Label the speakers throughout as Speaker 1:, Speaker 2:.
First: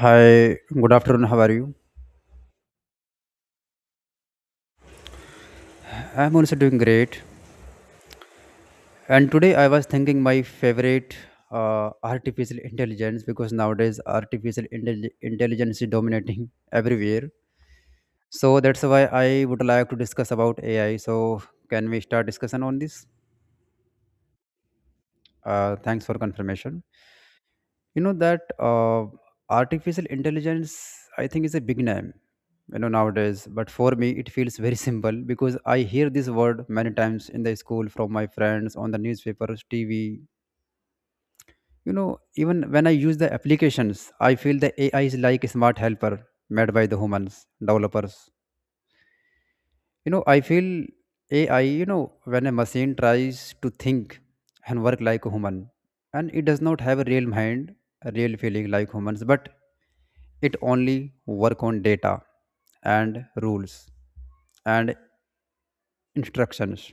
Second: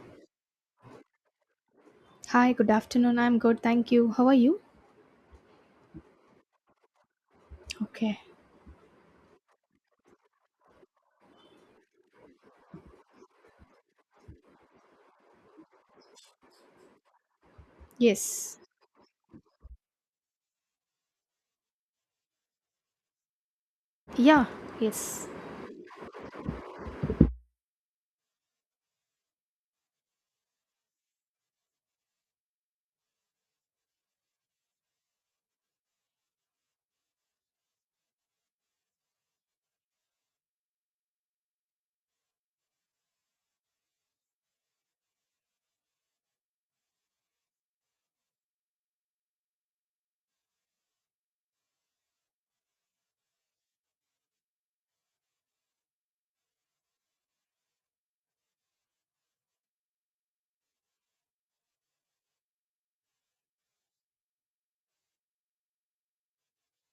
Speaker 1: Hi, good afternoon. How are you?
Speaker 2: Hi, good afternoon. I'm good, thank you. How are you?
Speaker 1: I'm also doing great.
Speaker 2: Okay.
Speaker 1: And today I was thinking my favorite artificial intelligence because nowadays artificial intelligence is dominating everywhere.
Speaker 2: Yes.
Speaker 1: So that's why I would like to discuss about AI. So can we start discussion on this?
Speaker 2: Yeah, yes.
Speaker 1: Thanks for confirmation. You know that artificial intelligence, I think, is a big name, you know, nowadays, but for me it feels very simple because I hear this word many times in the school, from my friends, on the newspapers, TV, you know. Even when I use the applications, I feel the AI is like a smart helper made by the humans, developers. You know, I feel AI, you know, when a machine tries to think and work like a human, and it does not have a real mind, a real feeling like humans, but it only work on data and rules and instructions.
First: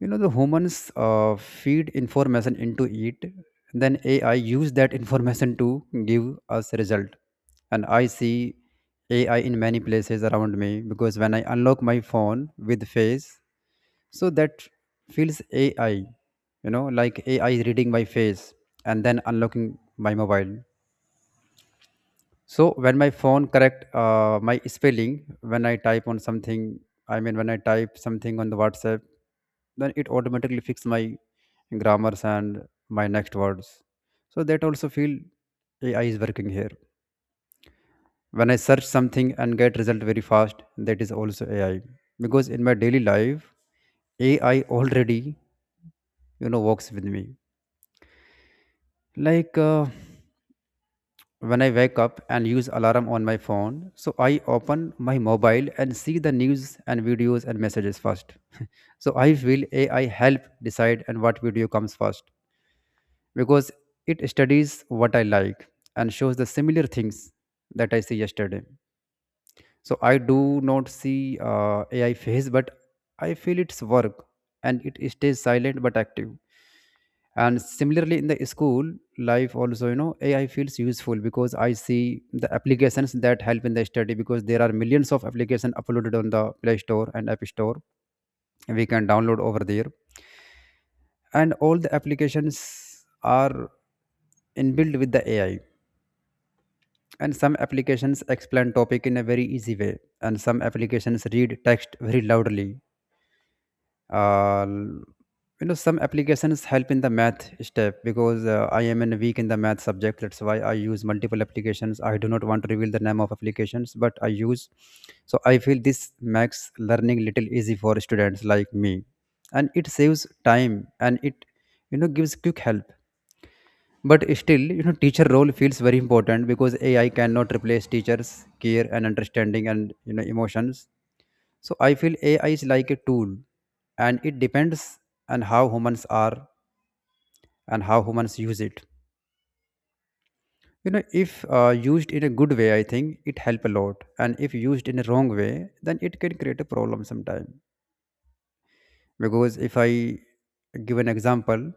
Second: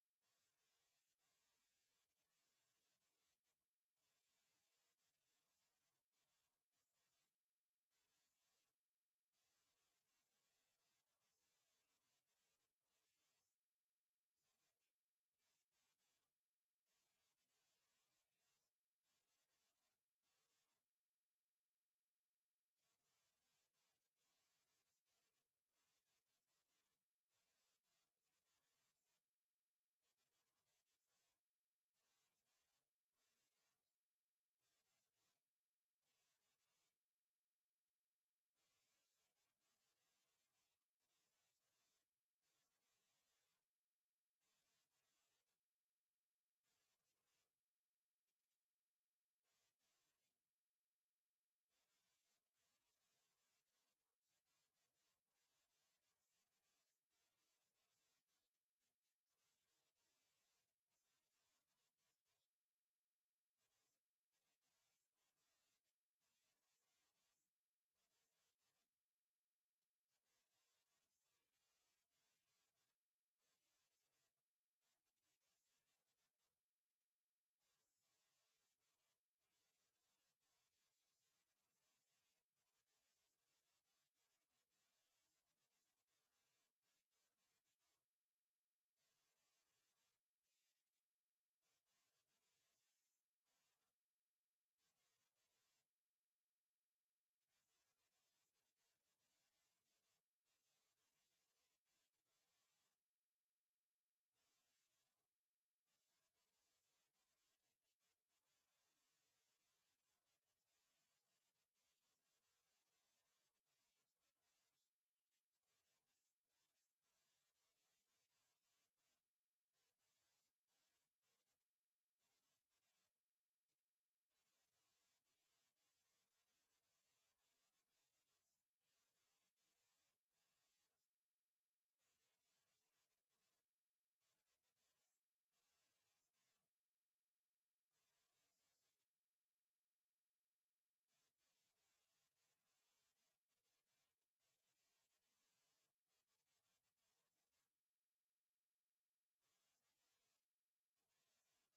Speaker 1: You know, the humans feed information into it, then AI use that information to give us result. And I see AI in many places around me because when I unlock my phone with face. So that feels AI, you know, like AI is reading my face and then unlocking my mobile. So when my phone correct my spelling, when I type on something, I mean when I type something on the WhatsApp, then it automatically fix my grammars and my next words. So that also feel AI is working here. When I search something and get result very fast, that is also AI. Because in my daily life, AI already, you know, works with me like when I wake up and use alarm on my phone, so I open my mobile and see the news and videos and messages first. So I feel AI help decide and what video comes first because it studies what I like and shows the similar things that I see yesterday. So I do not see AI face, but I feel its work, and it stays silent but active. And similarly, in the school life also, you know, AI feels useful because I see the applications that help in the study because there are millions of applications uploaded on the Play Store and App Store. We can download over there, and all the applications are inbuilt with the AI, and some applications explain topic in a very easy way, and some applications read text very loudly. uh, you know, some applications help in the math step because I am in weak in the math subject, that's why I use multiple applications. I do not want to reveal the name of applications, but I use. So I feel this makes learning little easy for students like me, and it saves time, and it, you know, gives quick help. But still, you know, teacher role feels very important because AI cannot replace teachers care and understanding and, you know, emotions. So I feel AI is like a tool, and it depends on how humans are and how humans use it. You know, if used in a good way, I think it help a lot. And if used in a wrong way, then it can create a problem sometime. Because if I give an example,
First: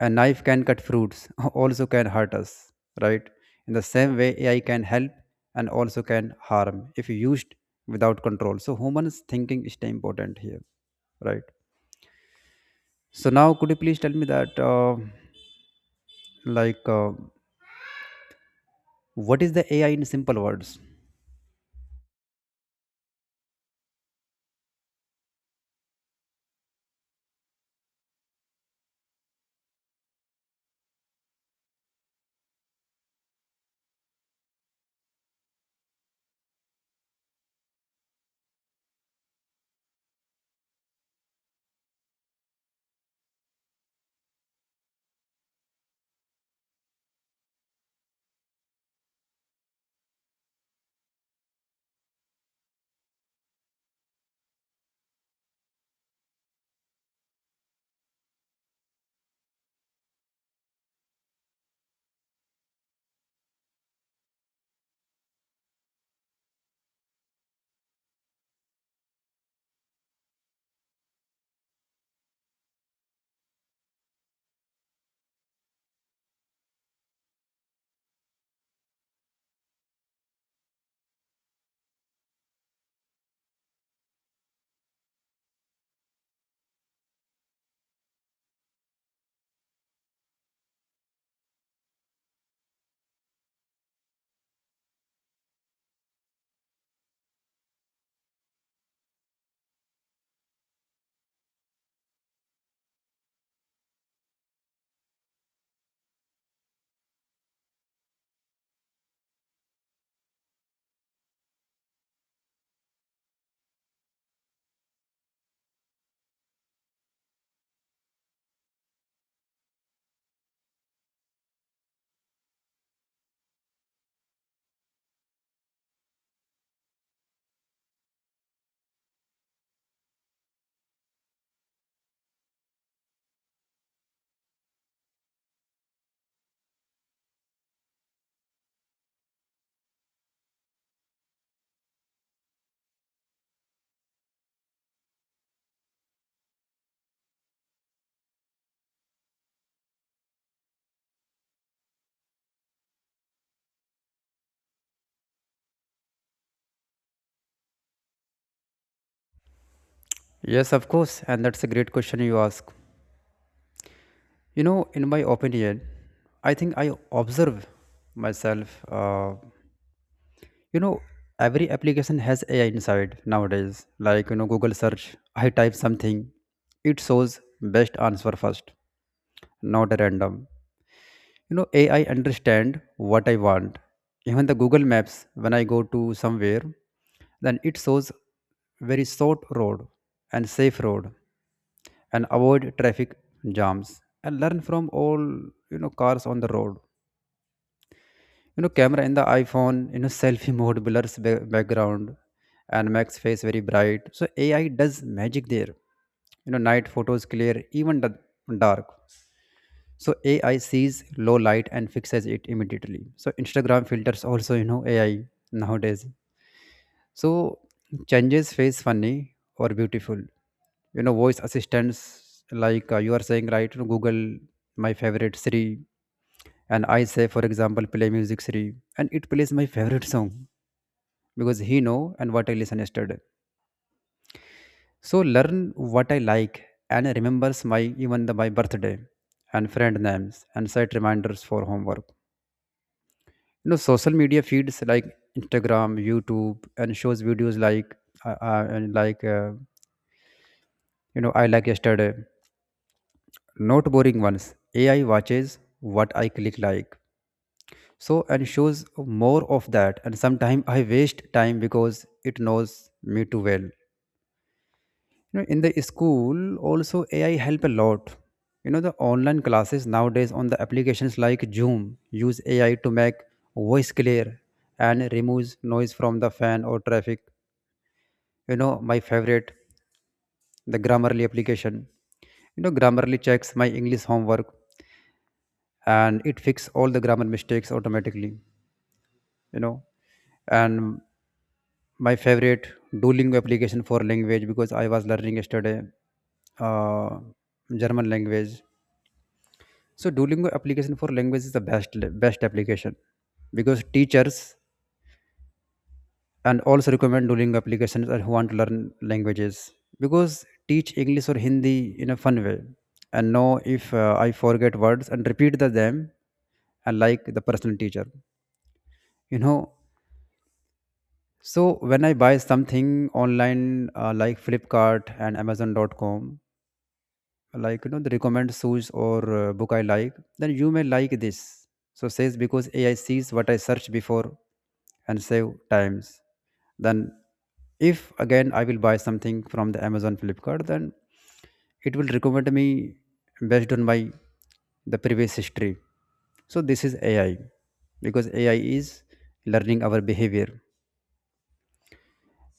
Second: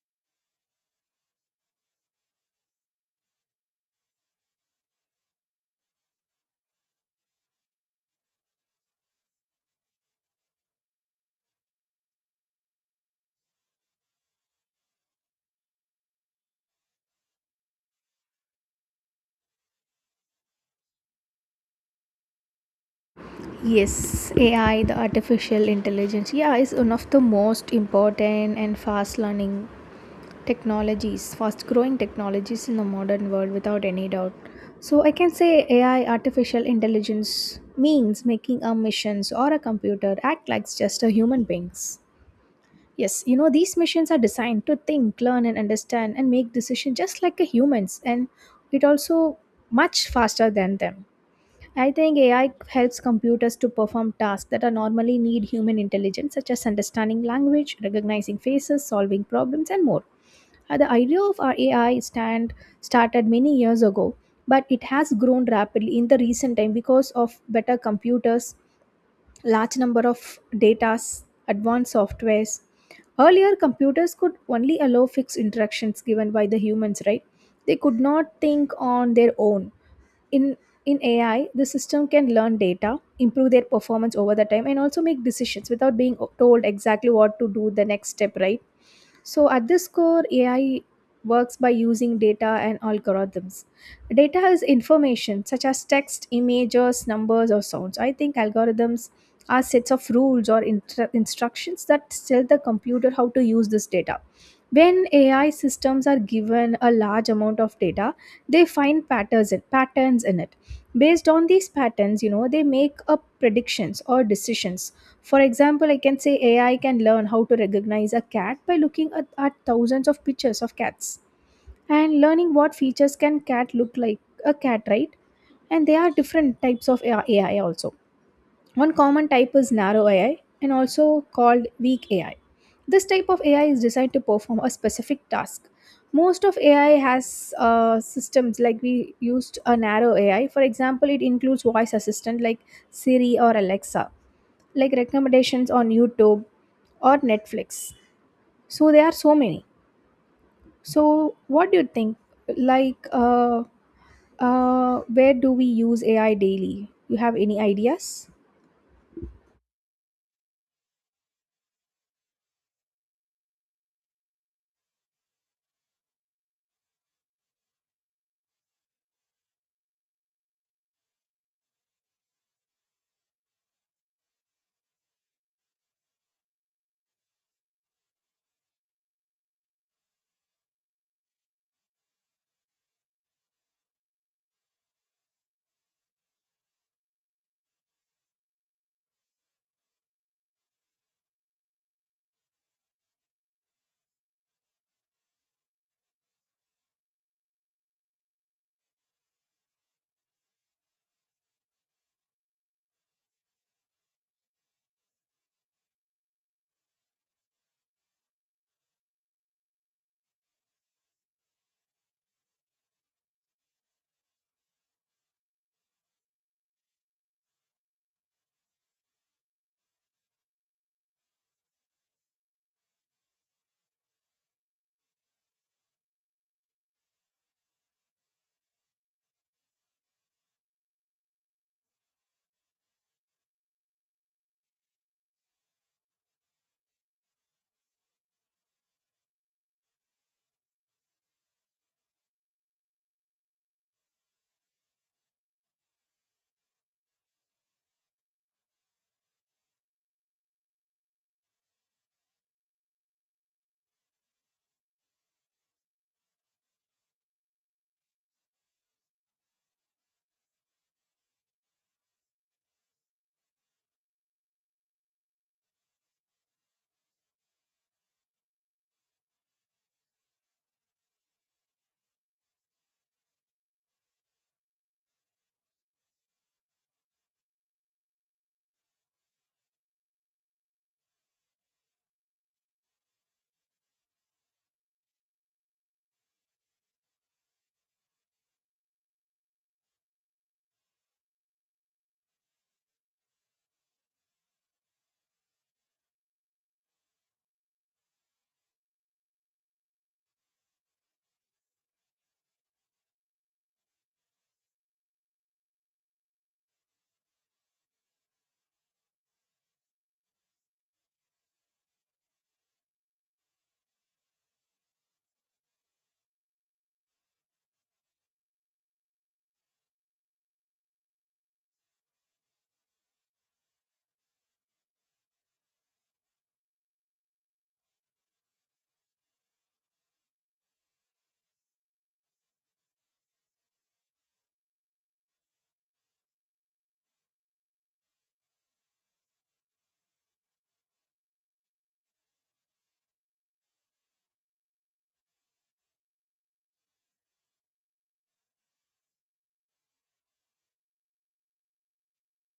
Speaker 1: a knife can cut fruits, also can hurt us, right? In the same way, AI can help and also can harm if used without control. So humans thinking is the important here, right? So now, could you please tell me that, like, what is the AI in simple words?
Speaker 2: Yes, AI, the artificial intelligence, yeah, is one of the most important and fast learning technologies, fast growing technologies in the modern world without any doubt. So I can say AI, artificial intelligence, means making a machines or a computer act like just a human beings. Yes, these machines are designed to think, learn, and understand and make decisions just like a humans, and it also much faster than them. I think AI helps computers to perform tasks that are normally need human intelligence, such as understanding language, recognizing faces, solving problems, and more. The idea of our AI stand started many years ago, but it has grown rapidly in the recent time because of better computers, large number of datas, advanced softwares. Earlier, computers could only allow fixed interactions given by the humans, right? They could not think on their own. In in AI, the system can learn data, improve their performance over the time, and also make decisions without being told exactly what to do the next step, right? So at this core, AI works by using data and algorithms. Data is information such as text, images, numbers, or sounds. I think algorithms are sets of rules or instructions that tell the computer how to use this data. When AI systems are given a large amount of data, they find patterns in it. Based on these patterns, they make up predictions or decisions. For example, I can say AI can learn how to recognize a cat by looking at thousands of pictures of cats and learning what features can cat look like a cat, right? And there are different types of AI also. One common type is narrow AI, and also called weak AI. This type of AI is designed to perform a specific task. Most of AI has systems like we used a narrow AI. For example, it includes voice assistant like Siri or Alexa, like recommendations on YouTube or Netflix. So there are so many. So what do you think? Like, where do we use AI daily? You have any ideas?
Speaker 1: Yes, of course, and that's a great question you ask. You know, in my opinion, I think I observe myself. You know, every application has AI inside nowadays. Like, you know, Google search. I type something, it shows best answer first, not random. You know, AI understand what I want. Even the Google Maps, when I go to somewhere, then it shows very short road and safe road and avoid traffic jams and learn from all, you know, cars on the road. You know, camera in the iPhone, you know, selfie mode blurs background and makes face very bright, so AI does magic there. You know, night photos clear even the dark. So AI sees low light and fixes it immediately. So Instagram filters also, you know, AI nowadays, so changes face funny or beautiful. You know, voice assistants like, you are saying, right? You know, Google, my favorite Siri, and I say for example play music Siri, and it plays my favorite song because he know and what I listen yesterday. So learn what I like and remembers my even the, my birthday and friend names and set reminders for homework. You know, social media feeds like Instagram, YouTube, and shows videos like and like you know, I like yesterday, not boring ones. AI watches what I click like, so and shows more of that, and sometimes I waste time because it knows me too well. You know, in the school also, AI help a lot. You know, the online classes nowadays on the applications like Zoom use AI to make voice clear and removes noise from the fan or traffic. You know, my favorite the Grammarly application. You know, Grammarly checks my English homework, and it fixes all the grammar mistakes automatically, you know. And my favorite Duolingo application for language because I was learning yesterday uh, German language. So Duolingo application for language is the best application because teachers and also recommend Duolingo applications and who want to learn languages. Because teach English or Hindi in a fun way, and know if I forget words and repeat them and like the personal teacher, you know. So when I buy something online like Flipkart and amazon.com, like, you know, the recommend shoes or book I like, then you may like this, so says because AI sees what I search before and save times. Then if again I will buy something from the Amazon Flipkart, then it will recommend me based on my the previous history. So this is AI because AI is learning our behavior.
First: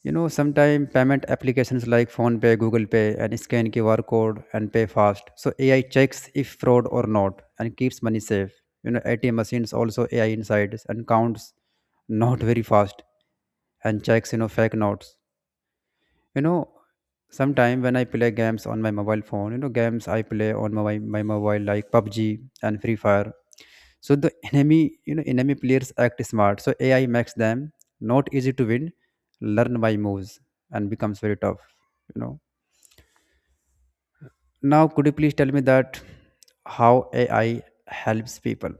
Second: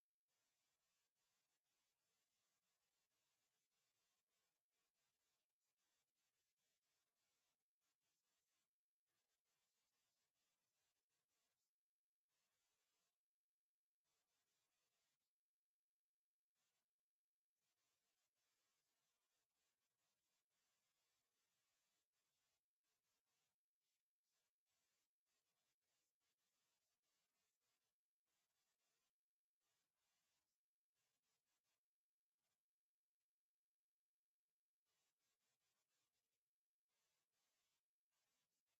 Speaker 1: You know, sometimes payment applications like PhonePay, Google Pay, and scan QR code and pay fast. So AI checks if fraud or not and keeps money safe. You know, ATM machines also AI inside and counts not very fast and checks, you know, fake notes. You know, sometimes when I play games on my mobile phone, you know, games I play on my mobile like PUBG and Free Fire, so the enemy, you know, enemy players act smart, so AI makes them not easy to win, learn by moves, and becomes very tough, you know. Now, could you please tell me that how AI helps people?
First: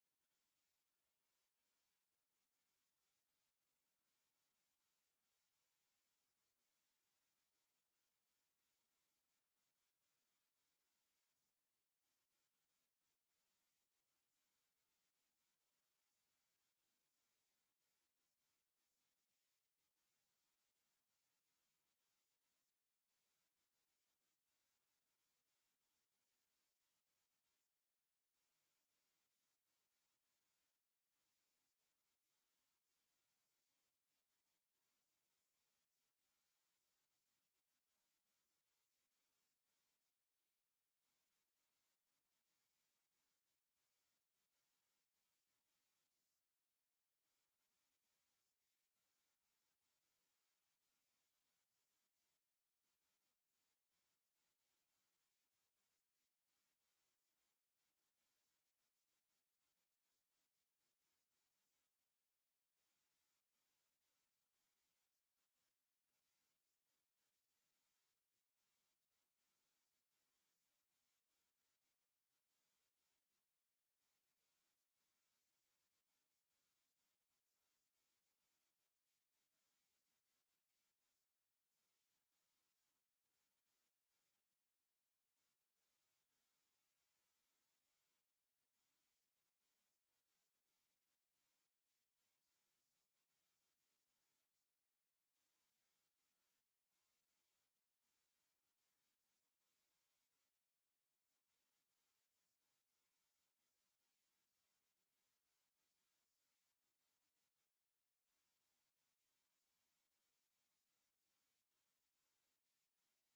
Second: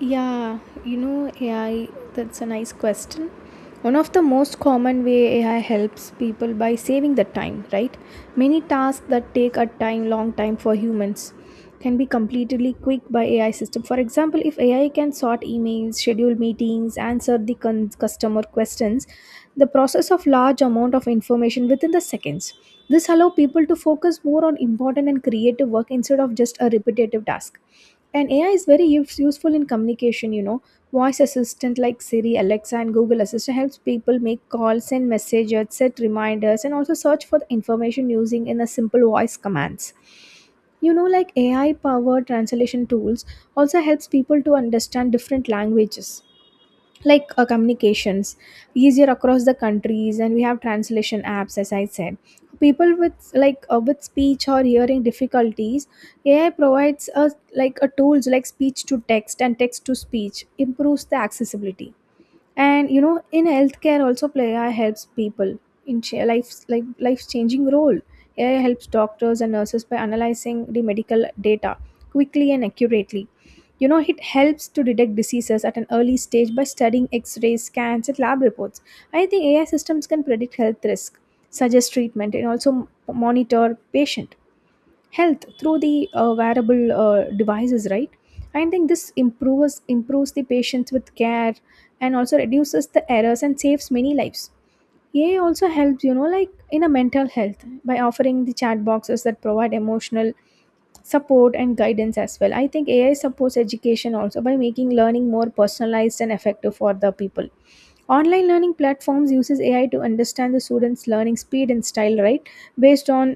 Speaker 2: Yeah, AI, that's a nice question. One of the most common way AI helps people by saving the time, right? Many tasks that take a time long time for humans can be completely quick by AI system. For example, if AI can sort emails, schedule meetings, answer the customer questions, the process of large amount of information within the seconds. This allow people to focus more on important and creative work instead of just a repetitive task. And AI is very useful in communication. Voice assistant like Siri, Alexa, and Google Assistant helps people make calls, send messages, set reminders, and also search for the information using in a simple voice commands. Like AI powered translation tools also helps people to understand different languages, like communications easier across the countries, and we have translation apps. As I said, people with like with speech or hearing difficulties, AI provides us like a tools like speech to text and text to speech, improves the accessibility. And in healthcare also, play AI helps people in life, like life changing role. AI helps doctors and nurses by analyzing the medical data quickly and accurately. It helps to detect diseases at an early stage by studying x rays, scans, and lab reports. I think AI systems can predict health risk, suggest treatment, and also monitor patient health through the wearable devices, right? I think this improves the patients with care, and also reduces the errors and saves many lives. AI also helps, like in a mental health by offering the chat boxes that provide emotional support and guidance as well. I think AI supports education also by making learning more personalized and effective for the people. Online learning platforms uses AI to understand the students learning speed and style, right? Based on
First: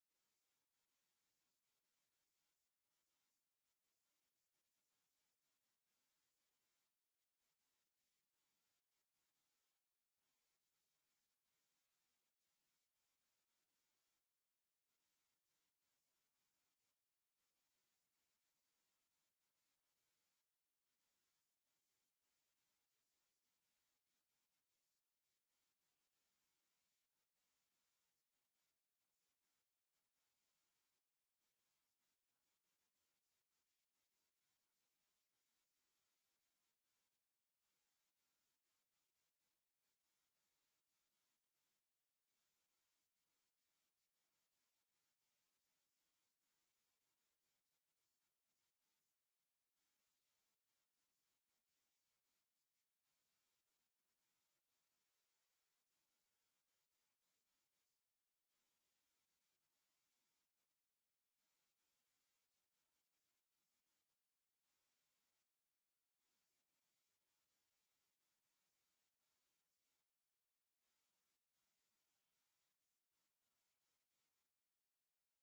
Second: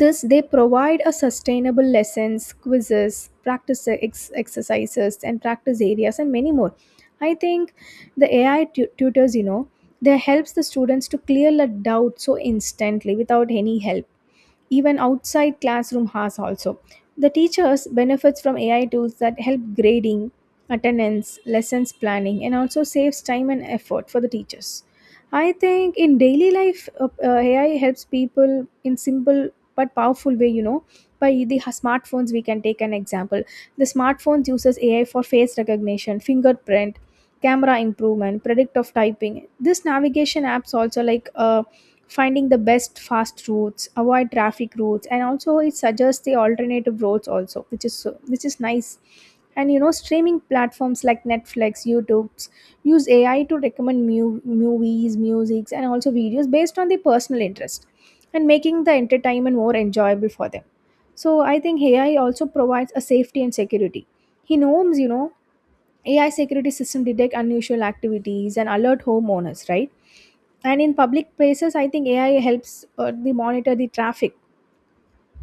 Speaker 2: this, they provide a sustainable lessons, quizzes, practice exercises, and practice areas, and many more. I think the AI tutors, they helps the students to clear the doubt so instantly without any help, even outside classroom has also. The teachers benefits from AI tools that help grading, attendance, lessons planning, and also saves time and effort for the teachers. I think in daily life, AI helps people in simple but powerful way. By the smartphones, we can take an example. The smartphones uses AI for face recognition, fingerprint, camera improvement, predict of typing. This navigation apps also like. Finding the best fast routes, avoid traffic routes, and also it suggests the alternative routes also, which is nice. And streaming platforms like Netflix, YouTube's use AI to recommend movies, musics, and also videos based on the personal interest, and making the entertainment more enjoyable for them. So I think AI also provides a safety and security, he knows, AI security system detect unusual activities and alert homeowners, right? And in public places, I think AI helps the monitor the traffic,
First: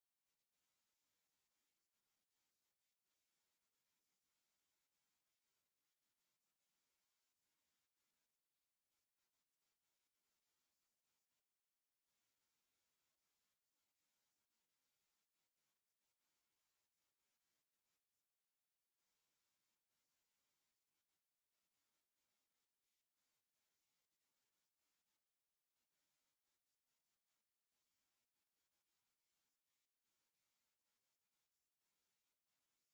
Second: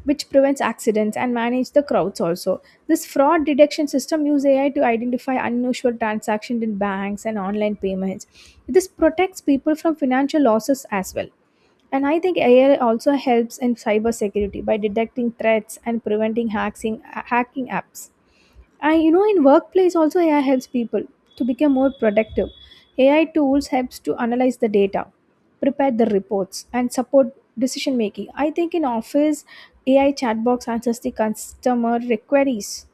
Speaker 2: which prevents accidents and manage the crowds also. This fraud detection system use AI to identify unusual transactions in banks and online payments. This protects people from financial losses as well. And I think AI also helps in cybersecurity by detecting threats and preventing hacking apps. In workplace also, AI helps people to become more productive. AI tools helps to analyze the data, prepare the reports, and support decision making. I think in office, AI chatbox answers the customer queries,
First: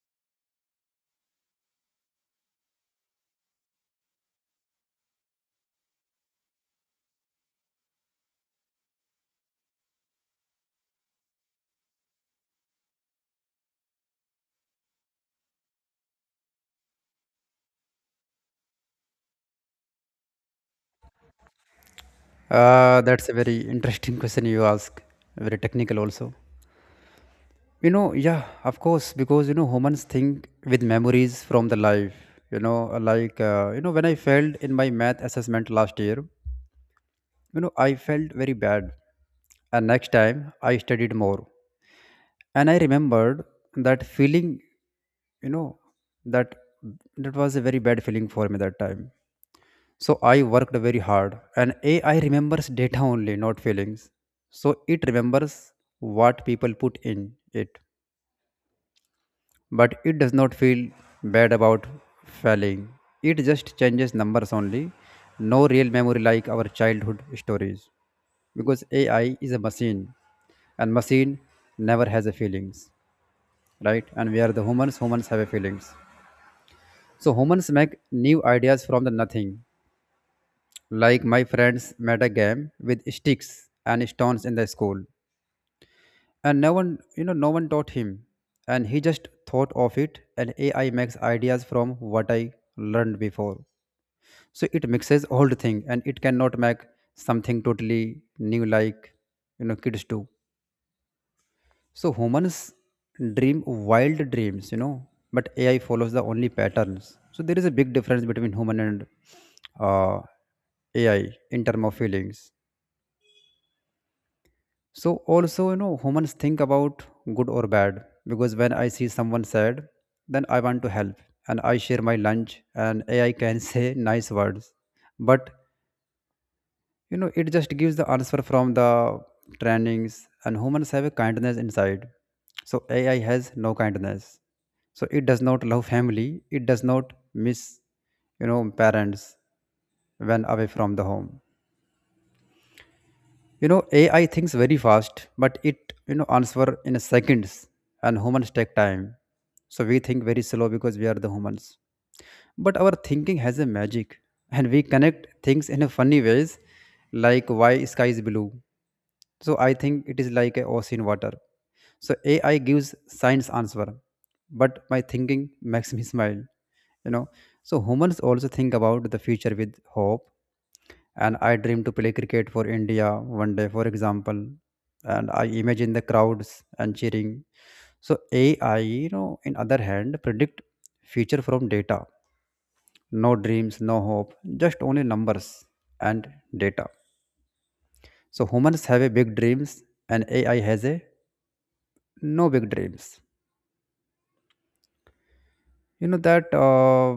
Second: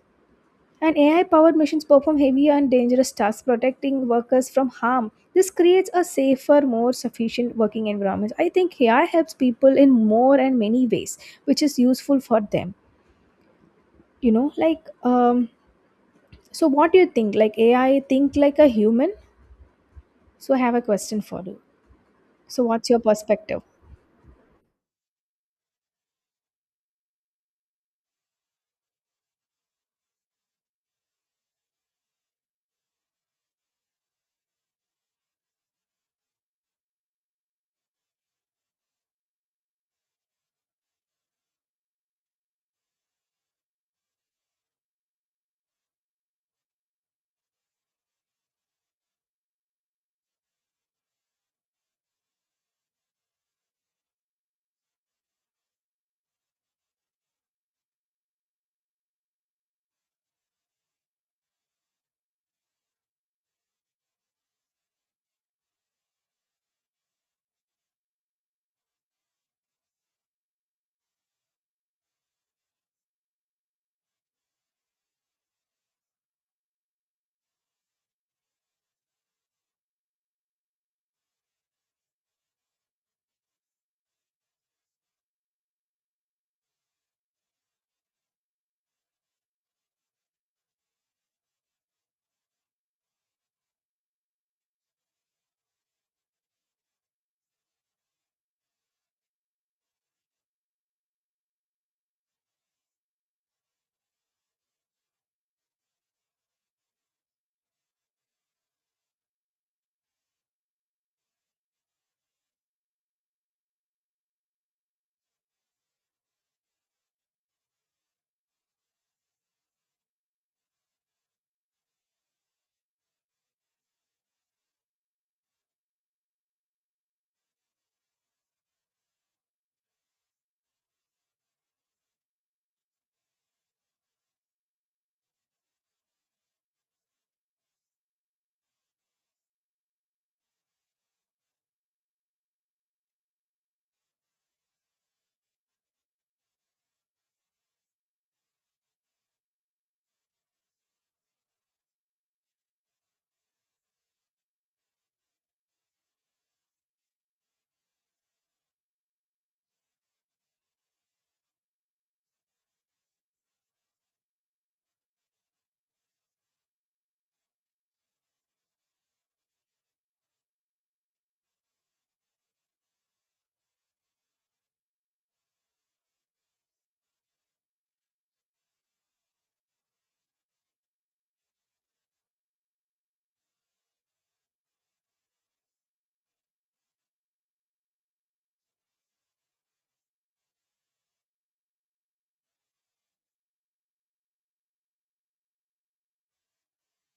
Speaker 2: and AI powered machines perform heavy and dangerous tasks, protecting workers from harm. This creates a safer, more sufficient working environment. I think AI helps people in more and many ways, which is useful for them. Like, so what do you think? Like AI think like a human? So ha- so what's your
Speaker 1: That's a very
Speaker 2: perspective?
Speaker 1: interesting question you ask. Very technical also, you know. Yeah, of course, because you know humans think with memories from the life, you know, like you know when I failed in my math assessment last year. You know, I felt very bad. And next time I studied more. And I remembered that feeling, you know, that that was a very bad feeling for me that time. So I worked very hard. And AI remembers data only, not feelings. So it remembers what people put in it. But it does not feel bad about failing. It just changes numbers only. No real memory like our childhood stories. Because AI is a machine, and machine never has a feelings, right? And we are the humans. Humans have a feelings. So humans make new ideas from the nothing, like my friends made a game with sticks and stones in the school, and no one, you know, no one taught him, and he just thought of it. And AI makes ideas from what I learned before, so it mixes old thing, and it cannot make something totally new like, you know, kids do. So humans dream wild dreams, you know, but AI follows the only patterns. So there is a big difference between human and uh, AI in term of feelings. So also, you know, humans think about good or bad because when I see someone sad, then I want to help, and I share my lunch, and AI can say nice words, but, you know, it just gives the answer from the trainings, and humans have a kindness inside. So AI has no kindness. So it does not love family. It does not miss, you know, parents when away from the home. You know, AI thinks very fast, but it, you know, answer in seconds, and humans take time. So we think very slow because we are the humans, but our thinking has a magic and we connect things in a funny ways, like why sky is blue. So I think it is like a ocean water. So AI gives science answer, but my thinking makes me smile, you know so humans also think about the future with hope. And I dream to play cricket for India one day, for example. And I imagine the crowds and cheering. So AI, in other hand predict future from data. No dreams, no hope, just only numbers and data. So humans have a big dreams and AI has a no big dreams. You know that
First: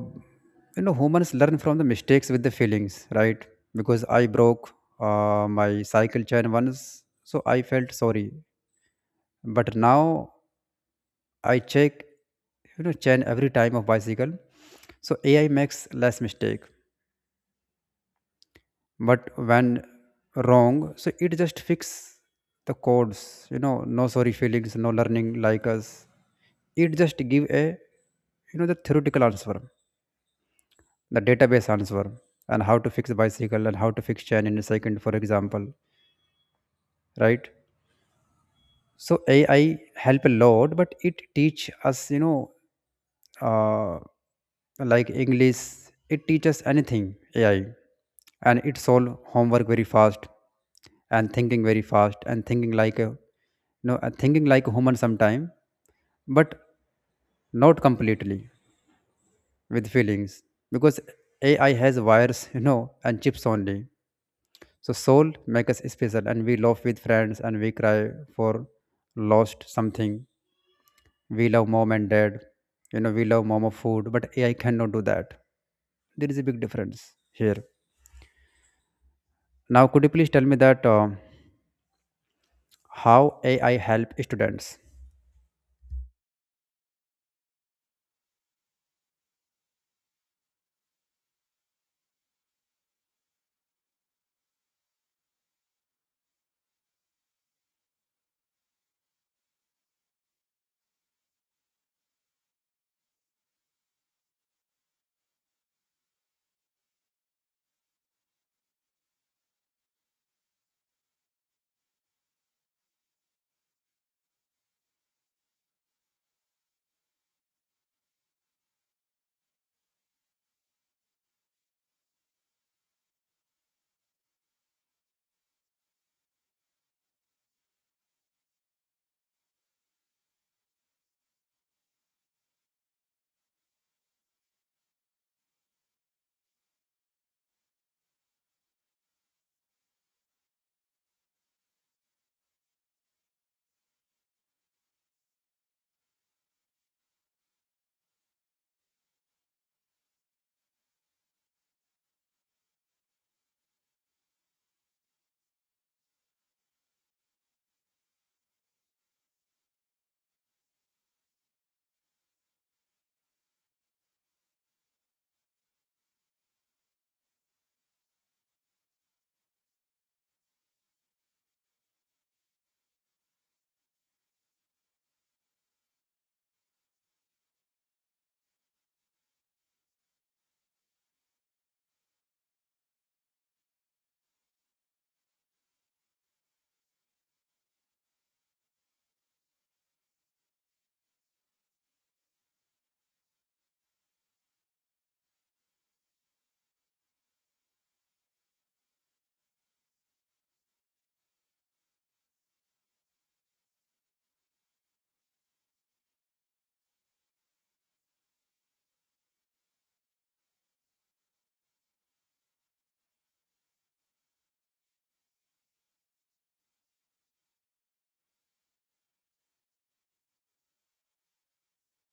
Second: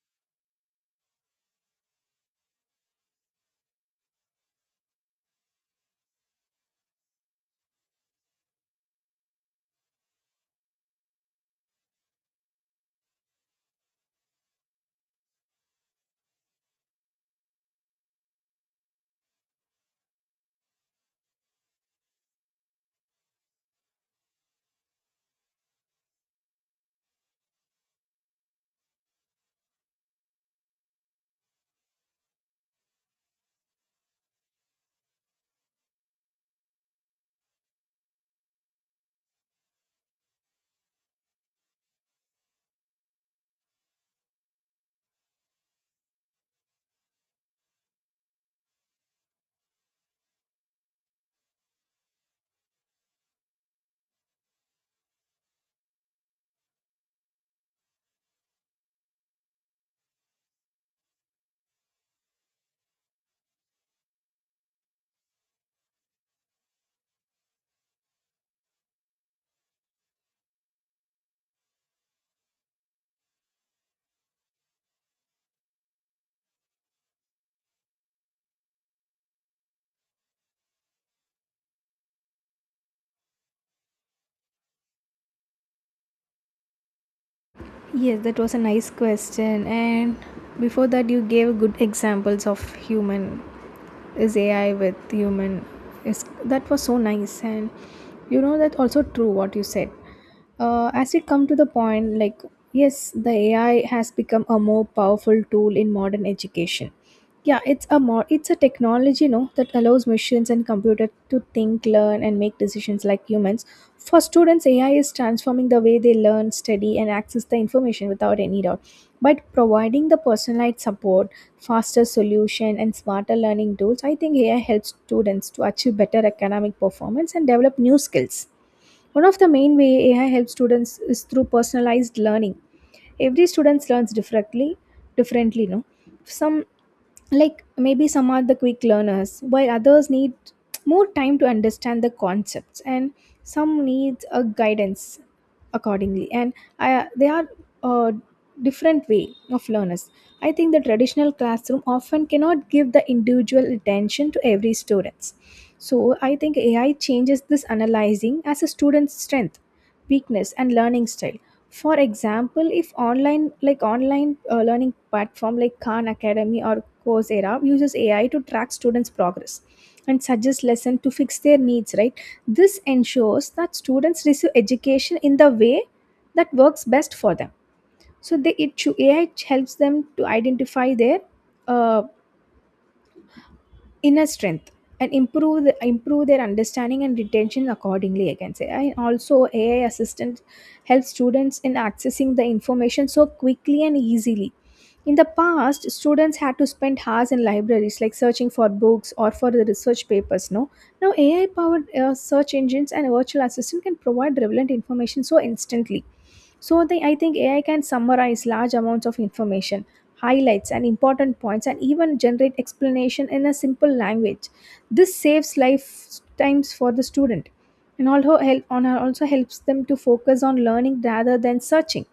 Speaker 1: you know humans learn from the mistakes with the feelings, right? Because I broke my cycle chain once, so I felt sorry. But now I check chain every time of bicycle, so AI makes less mistake. But when wrong, so it just fix the codes, no sorry feelings, no learning like us. It just give a, the theoretical answer, the database answer, and how to fix a bicycle and how to fix chain in a second, for example, right? So AI help a lot, but it teach us uh, like English, it teaches anything, AI, and it solve homework very fast, and thinking very fast, and thinking like a no thinking like a human sometime, but not completely with feelings, because AI has wires and chips only. So soul make us special, and we laugh with friends and we cry for lost something. We love mom and dad. We love mama food, but AI cannot do that. There is a big difference here. Now could you please tell me that how AI help students?
Speaker 2: Yes, that was a nice question. And before that, you gave good examples of human is AI with human. Is that was so nice, and you know that also true what you said. As we come to the point, like yes, the AI has become a more powerful tool in modern education. Yeah, it's a technology, that allows machines and computer to think, learn, and make decisions like humans. For students, AI is transforming the way they learn, study, and access the information without any doubt. But providing the personalized support, faster solution, and smarter learning tools, I think AI helps students to achieve better academic performance and develop new skills. One of the main way AI helps students is through personalized learning. Every student learns differently, no? Some, like maybe some are the quick learners, while others need more time to understand the concepts, and some needs a guidance accordingly. And they are a different way of learners. I think the traditional classroom often cannot give the individual attention to every students. So I think AI changes this analyzing as a student's strength, weakness, and learning style. For example, if online learning platform like Khan Academy or Coursera uses AI to track students progress, and suggest lesson to fix their needs, right? This ensures that students receive education in the way that works best for them. So AI helps them to identify their uh, inner strength, and improve their understanding and retention accordingly, I can say. And also, AI assistant helps students in accessing the information so quickly and easily. In the past, students had to spend hours in libraries, like searching for books or for the research papers, no? Now, AI powered search engines and virtual assistant can provide relevant information so instantly. I think AI can summarize large amounts of information, highlights and important points, and even generate explanation in a simple language. This saves lifetimes for the student, and also helps them to focus on learning rather than searching.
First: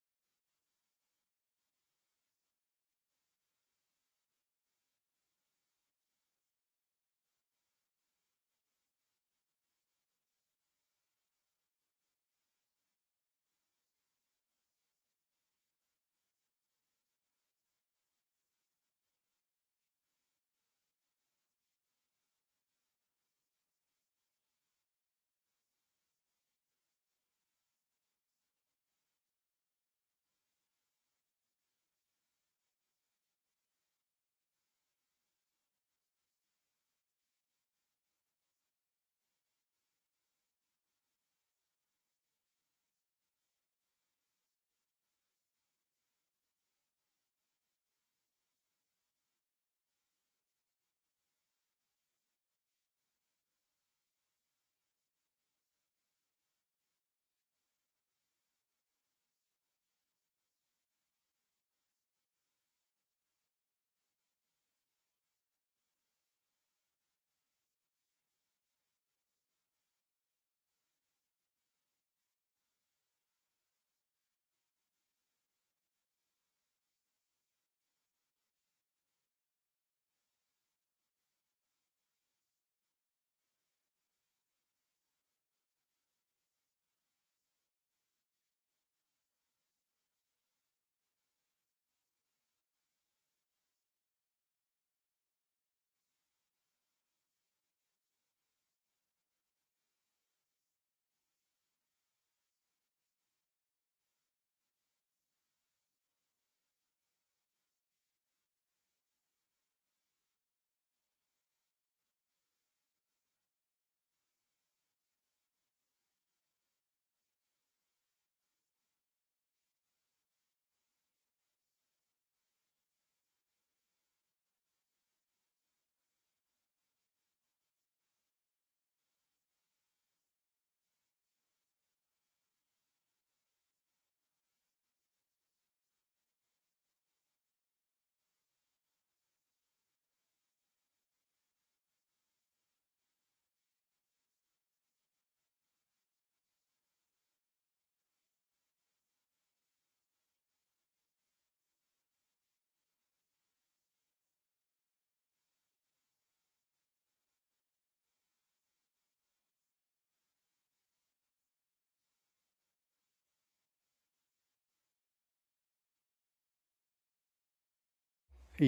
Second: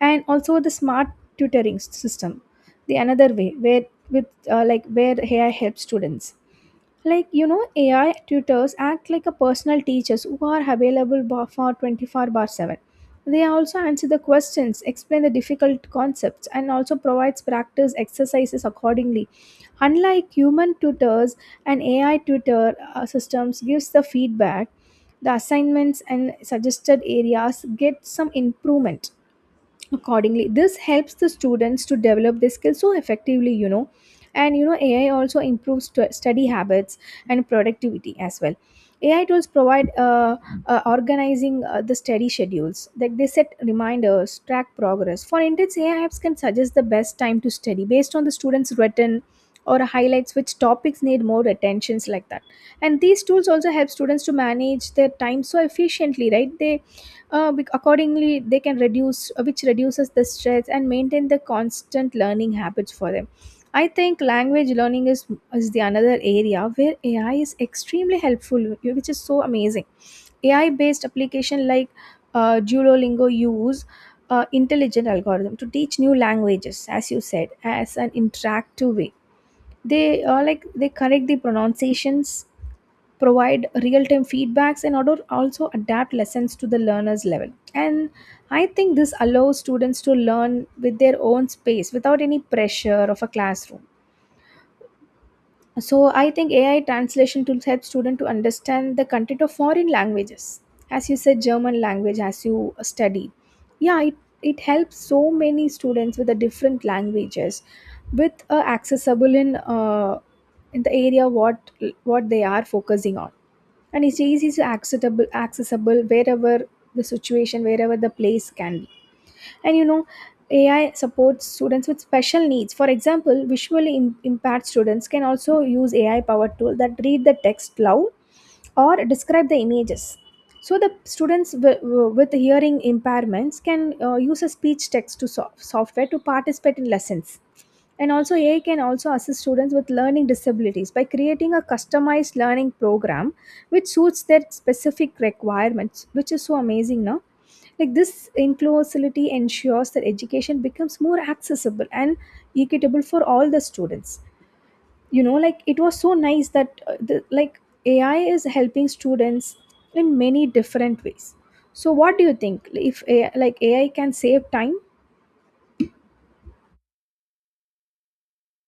Speaker 2: And also the smart tutoring system, the another way where with like where AI helps students. Like, AI tutors act like a personal teachers who are available for 24 bar 7. They also answer the questions, explain the difficult concepts, and also provides practice exercises accordingly, unlike human tutors. An AI tutor systems gives the feedback, the assignments, and suggested areas get some improvement accordingly. This helps the students to develop their skills so effectively and AI also improves study habits and productivity as well. AI tools provide organizing the study schedules, like they set reminders, track progress. For instance, AI apps can suggest the best time to study based on the students written, or highlights which topics need more attentions like that. And these tools also help students to manage their time so efficiently, right? They accordingly they can reduce which reduces the stress and maintain the constant learning habits for them. I think language learning is the another area where AI is extremely helpful, which is so amazing. AI based application like Duolingo use intelligent algorithm to teach new languages, as you said, as an interactive way. They like, they correct the pronunciations, provide real-time feedbacks and order also adapt lessons to the learner's level. And I think this allows students to learn with their own space without any pressure of a classroom. So I think AI translation tools help students to understand the content of foreign languages, as you said German language as you studied. Yeah, it helps so many students with the different languages, with accessible in the area what they are focusing on. And it's easy to accessible wherever the situation, wherever the place can be. And AI supports students with special needs. For example, visually impaired students can also use AI powered tool that read the text loud, or describe the images. So the students with hearing impairments can use a speech text to software to participate in lessons. And also, AI can also assist students with learning disabilities by creating a customized learning program, which suits their specific requirements, which is so amazing, no? Like, this inclusivity ensures that education becomes more accessible and equitable for all the students. You know, like, it was so nice that the, like AI is helping students in many different ways. So, what do you think? If AI, like, AI can save time.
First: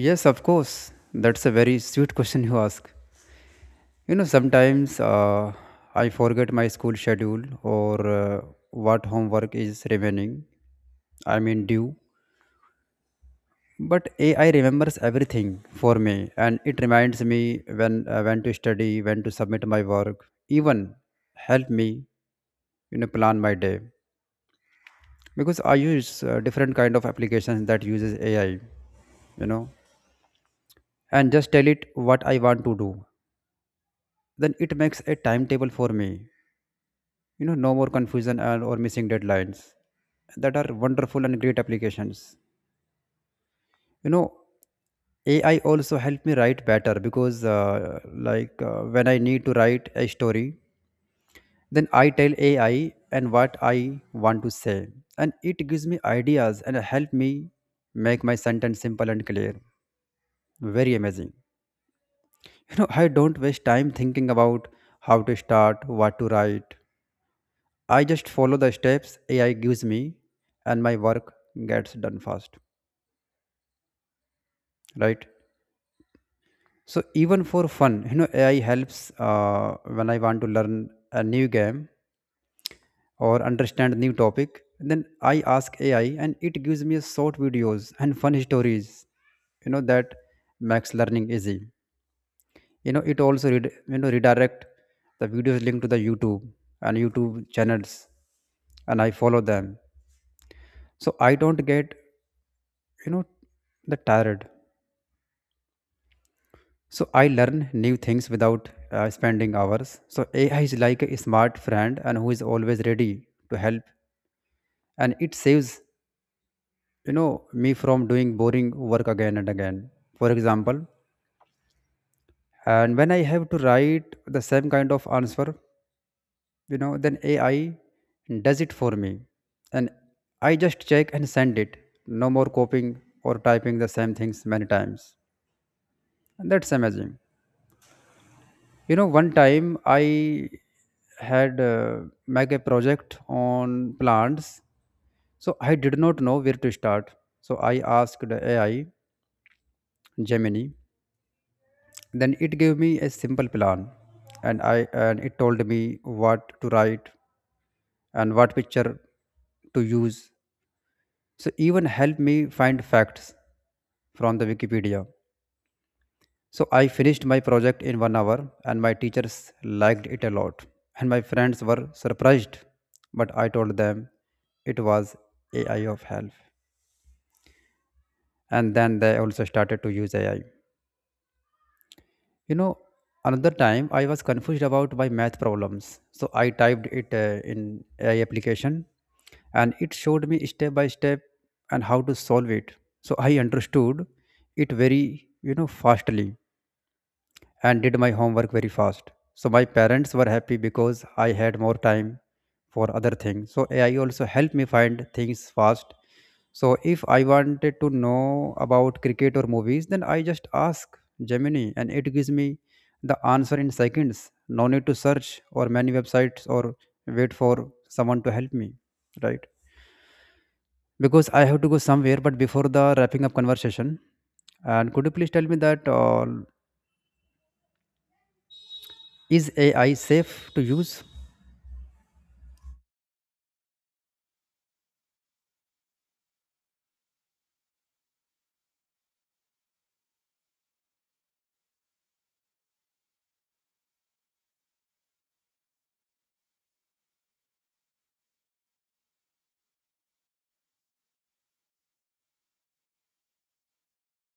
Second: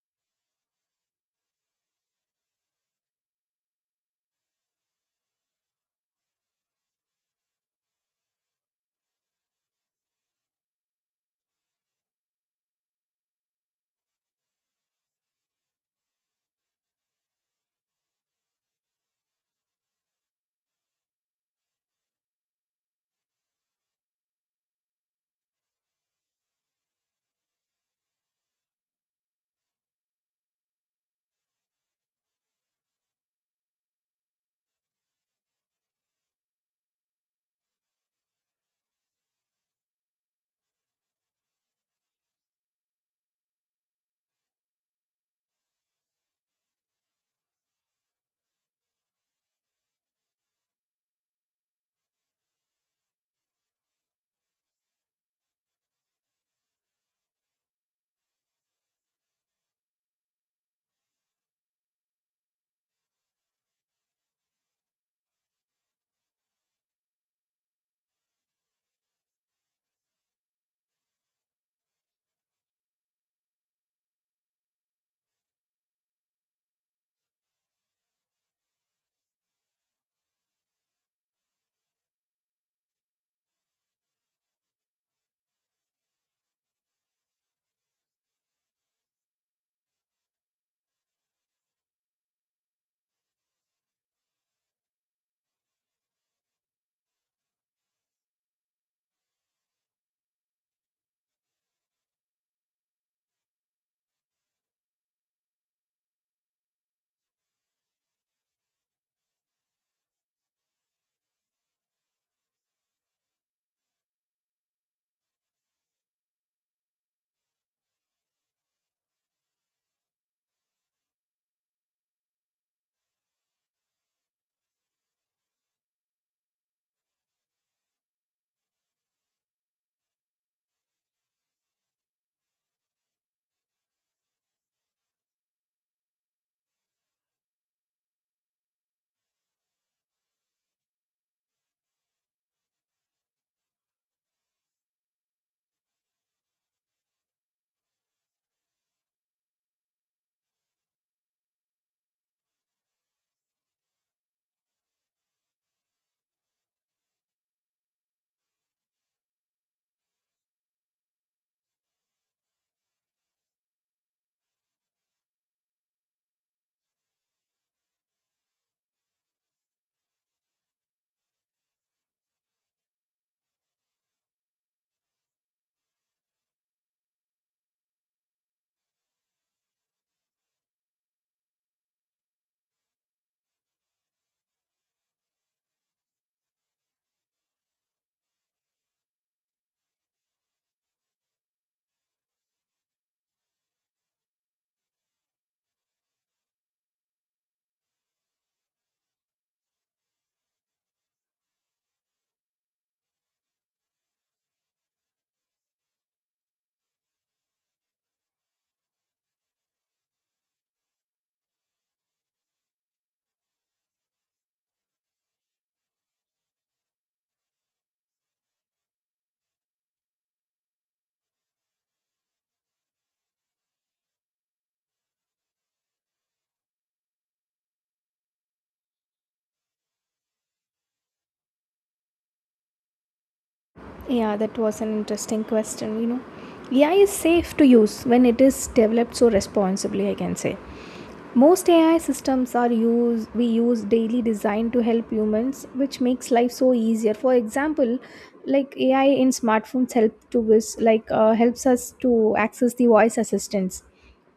Speaker 1: Yes, of course, that's a very sweet question you ask. You know sometimes I forget my school schedule, or what homework is remaining, I mean due. But AI remembers everything for me, and it reminds me when to study, when to submit my work, even help me plan my day, because I use different kind of applications that uses AI, you know and just tell it what I want to do, then it makes a timetable for me. No more confusion and or missing deadlines. That are wonderful and great applications. you know AI also helped me write better because when I need to write a story, then I tell AI and what I want to say, and it gives me ideas and help me make my sentence simple and clear. Very amazing. I don't waste time thinking about how to start, what to write. I just follow the steps AI gives me, and my work gets done fast, right? So even for fun, AI helps uh, when I want to learn a new game or understand new topic, then I ask AI and it gives me short videos and fun stories, that makes learning easy. You know, it also redirect the videos linked to the YouTube and YouTube channels, and I follow them, so I don't get, you know the tired. So I learn new things without spending hours. So AI is like a smart friend and who is always ready to help, and it saves, you know me from doing boring work again and again. For example, and when I have to write the same kind of answer, then AI does it for me, and I just check and send it. No more copying or typing the same things many times, and that's amazing. You know, one time I had make a project on plants, so I did not know where to start, so I asked AI Gemini. Then it gave me a simple plan, and I and it told me what to write and what picture to use. So even helped me find facts from the Wikipedia. So I finished my project in 1 hour, and my teachers liked it a lot, and my friends were surprised. But I told them it was AI of help, and then they also started to use AI. You know, another time I was confused about my math problems. So I typed it in AI application, and it showed me step by step and how to solve it. So I understood it very, fastly, and did my homework very fast. So my parents were happy because I had more time for other things. So AI also helped me find things fast. So if I wanted to know about cricket or movies, then I just ask Gemini, and it gives me the answer in seconds. No need to search or many websites or wait for someone to help me. Right. Because I have to go somewhere, but before the wrapping up conversation, and could you please tell me that is AI safe to use?
Speaker 2: Yeah, that was an interesting question. AI is safe to use when it is developed so responsibly, I can say. Most AI systems are used we use daily designed to help humans, which makes life so easier. For example, like AI in smartphones help to us, like helps us to access the voice assistance,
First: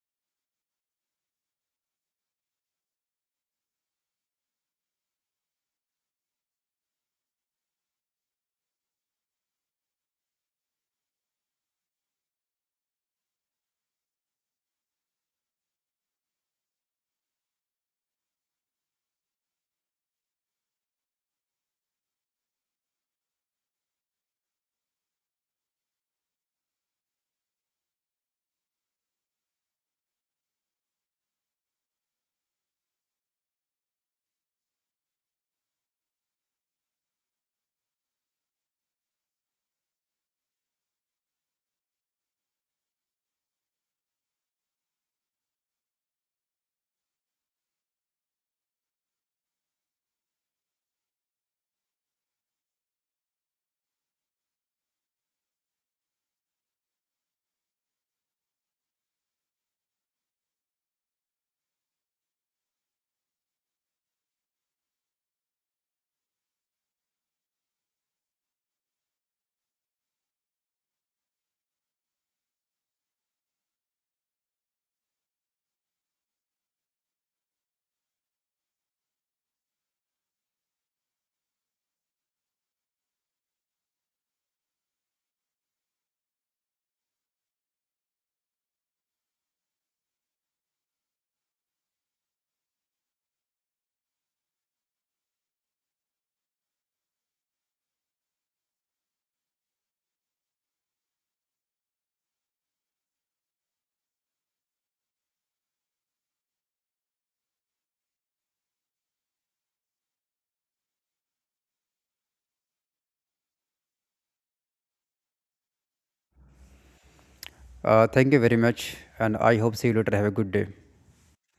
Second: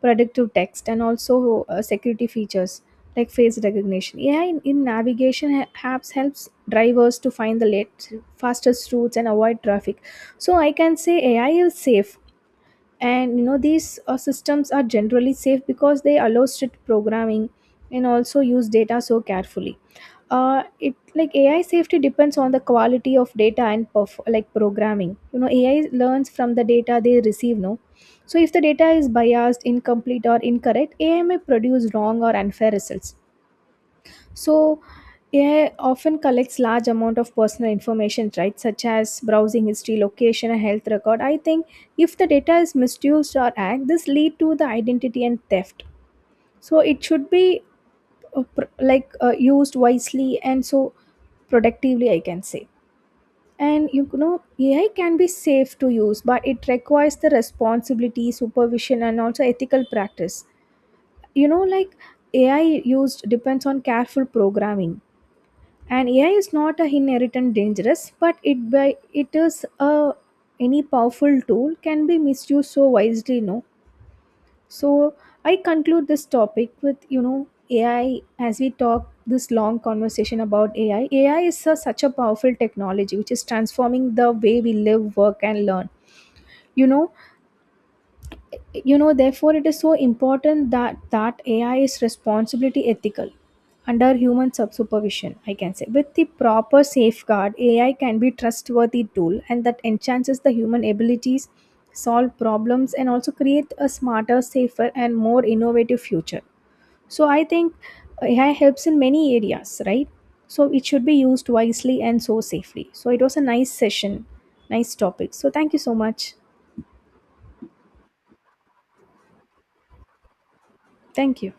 Speaker 2: predictive text, and also security features like face recognition AI in navigation apps helps drivers to find the late fastest routes and avoid traffic. So I can say AI is safe. And these systems are generally safe because they allow strict programming and also use data so carefully. It, like, AI safety depends on the quality of data and like programming. You know, AI learns from the data they receive. No, so if the data is biased, incomplete, or incorrect, AI may produce wrong or unfair results. So AI often collects large amount of personal information, right, such as browsing history, location, and health record. I think if the data is misused or hacked, this lead to the identity and theft. So it should be like used wisely and so productively, I can say. And you know, AI can be safe to use, but it requires the responsibility, supervision, and also ethical practice. You know, like, AI used depends on careful programming. And AI is not a inherent dangerous, but it by it is a, any powerful tool can be misused so wisely, no. So I conclude this topic with AI. As we talk this long conversation about AI such a powerful technology which is transforming the way we live, work, and learn. You know you know therefore it is so important that AI is responsibility ethical, under human sub supervision, I can say. With the proper safeguard, AI can be trustworthy tool and that enhances the human abilities, solve problems, and also create a smarter, safer, and more innovative future. So I think AI helps in many areas, right? So it should be used wisely and so safely. So it was a nice session, nice topic. So thank you so much.
Speaker 1: Thank you very much, and I hope see you later. Have a good day.
Speaker 2: Thank you.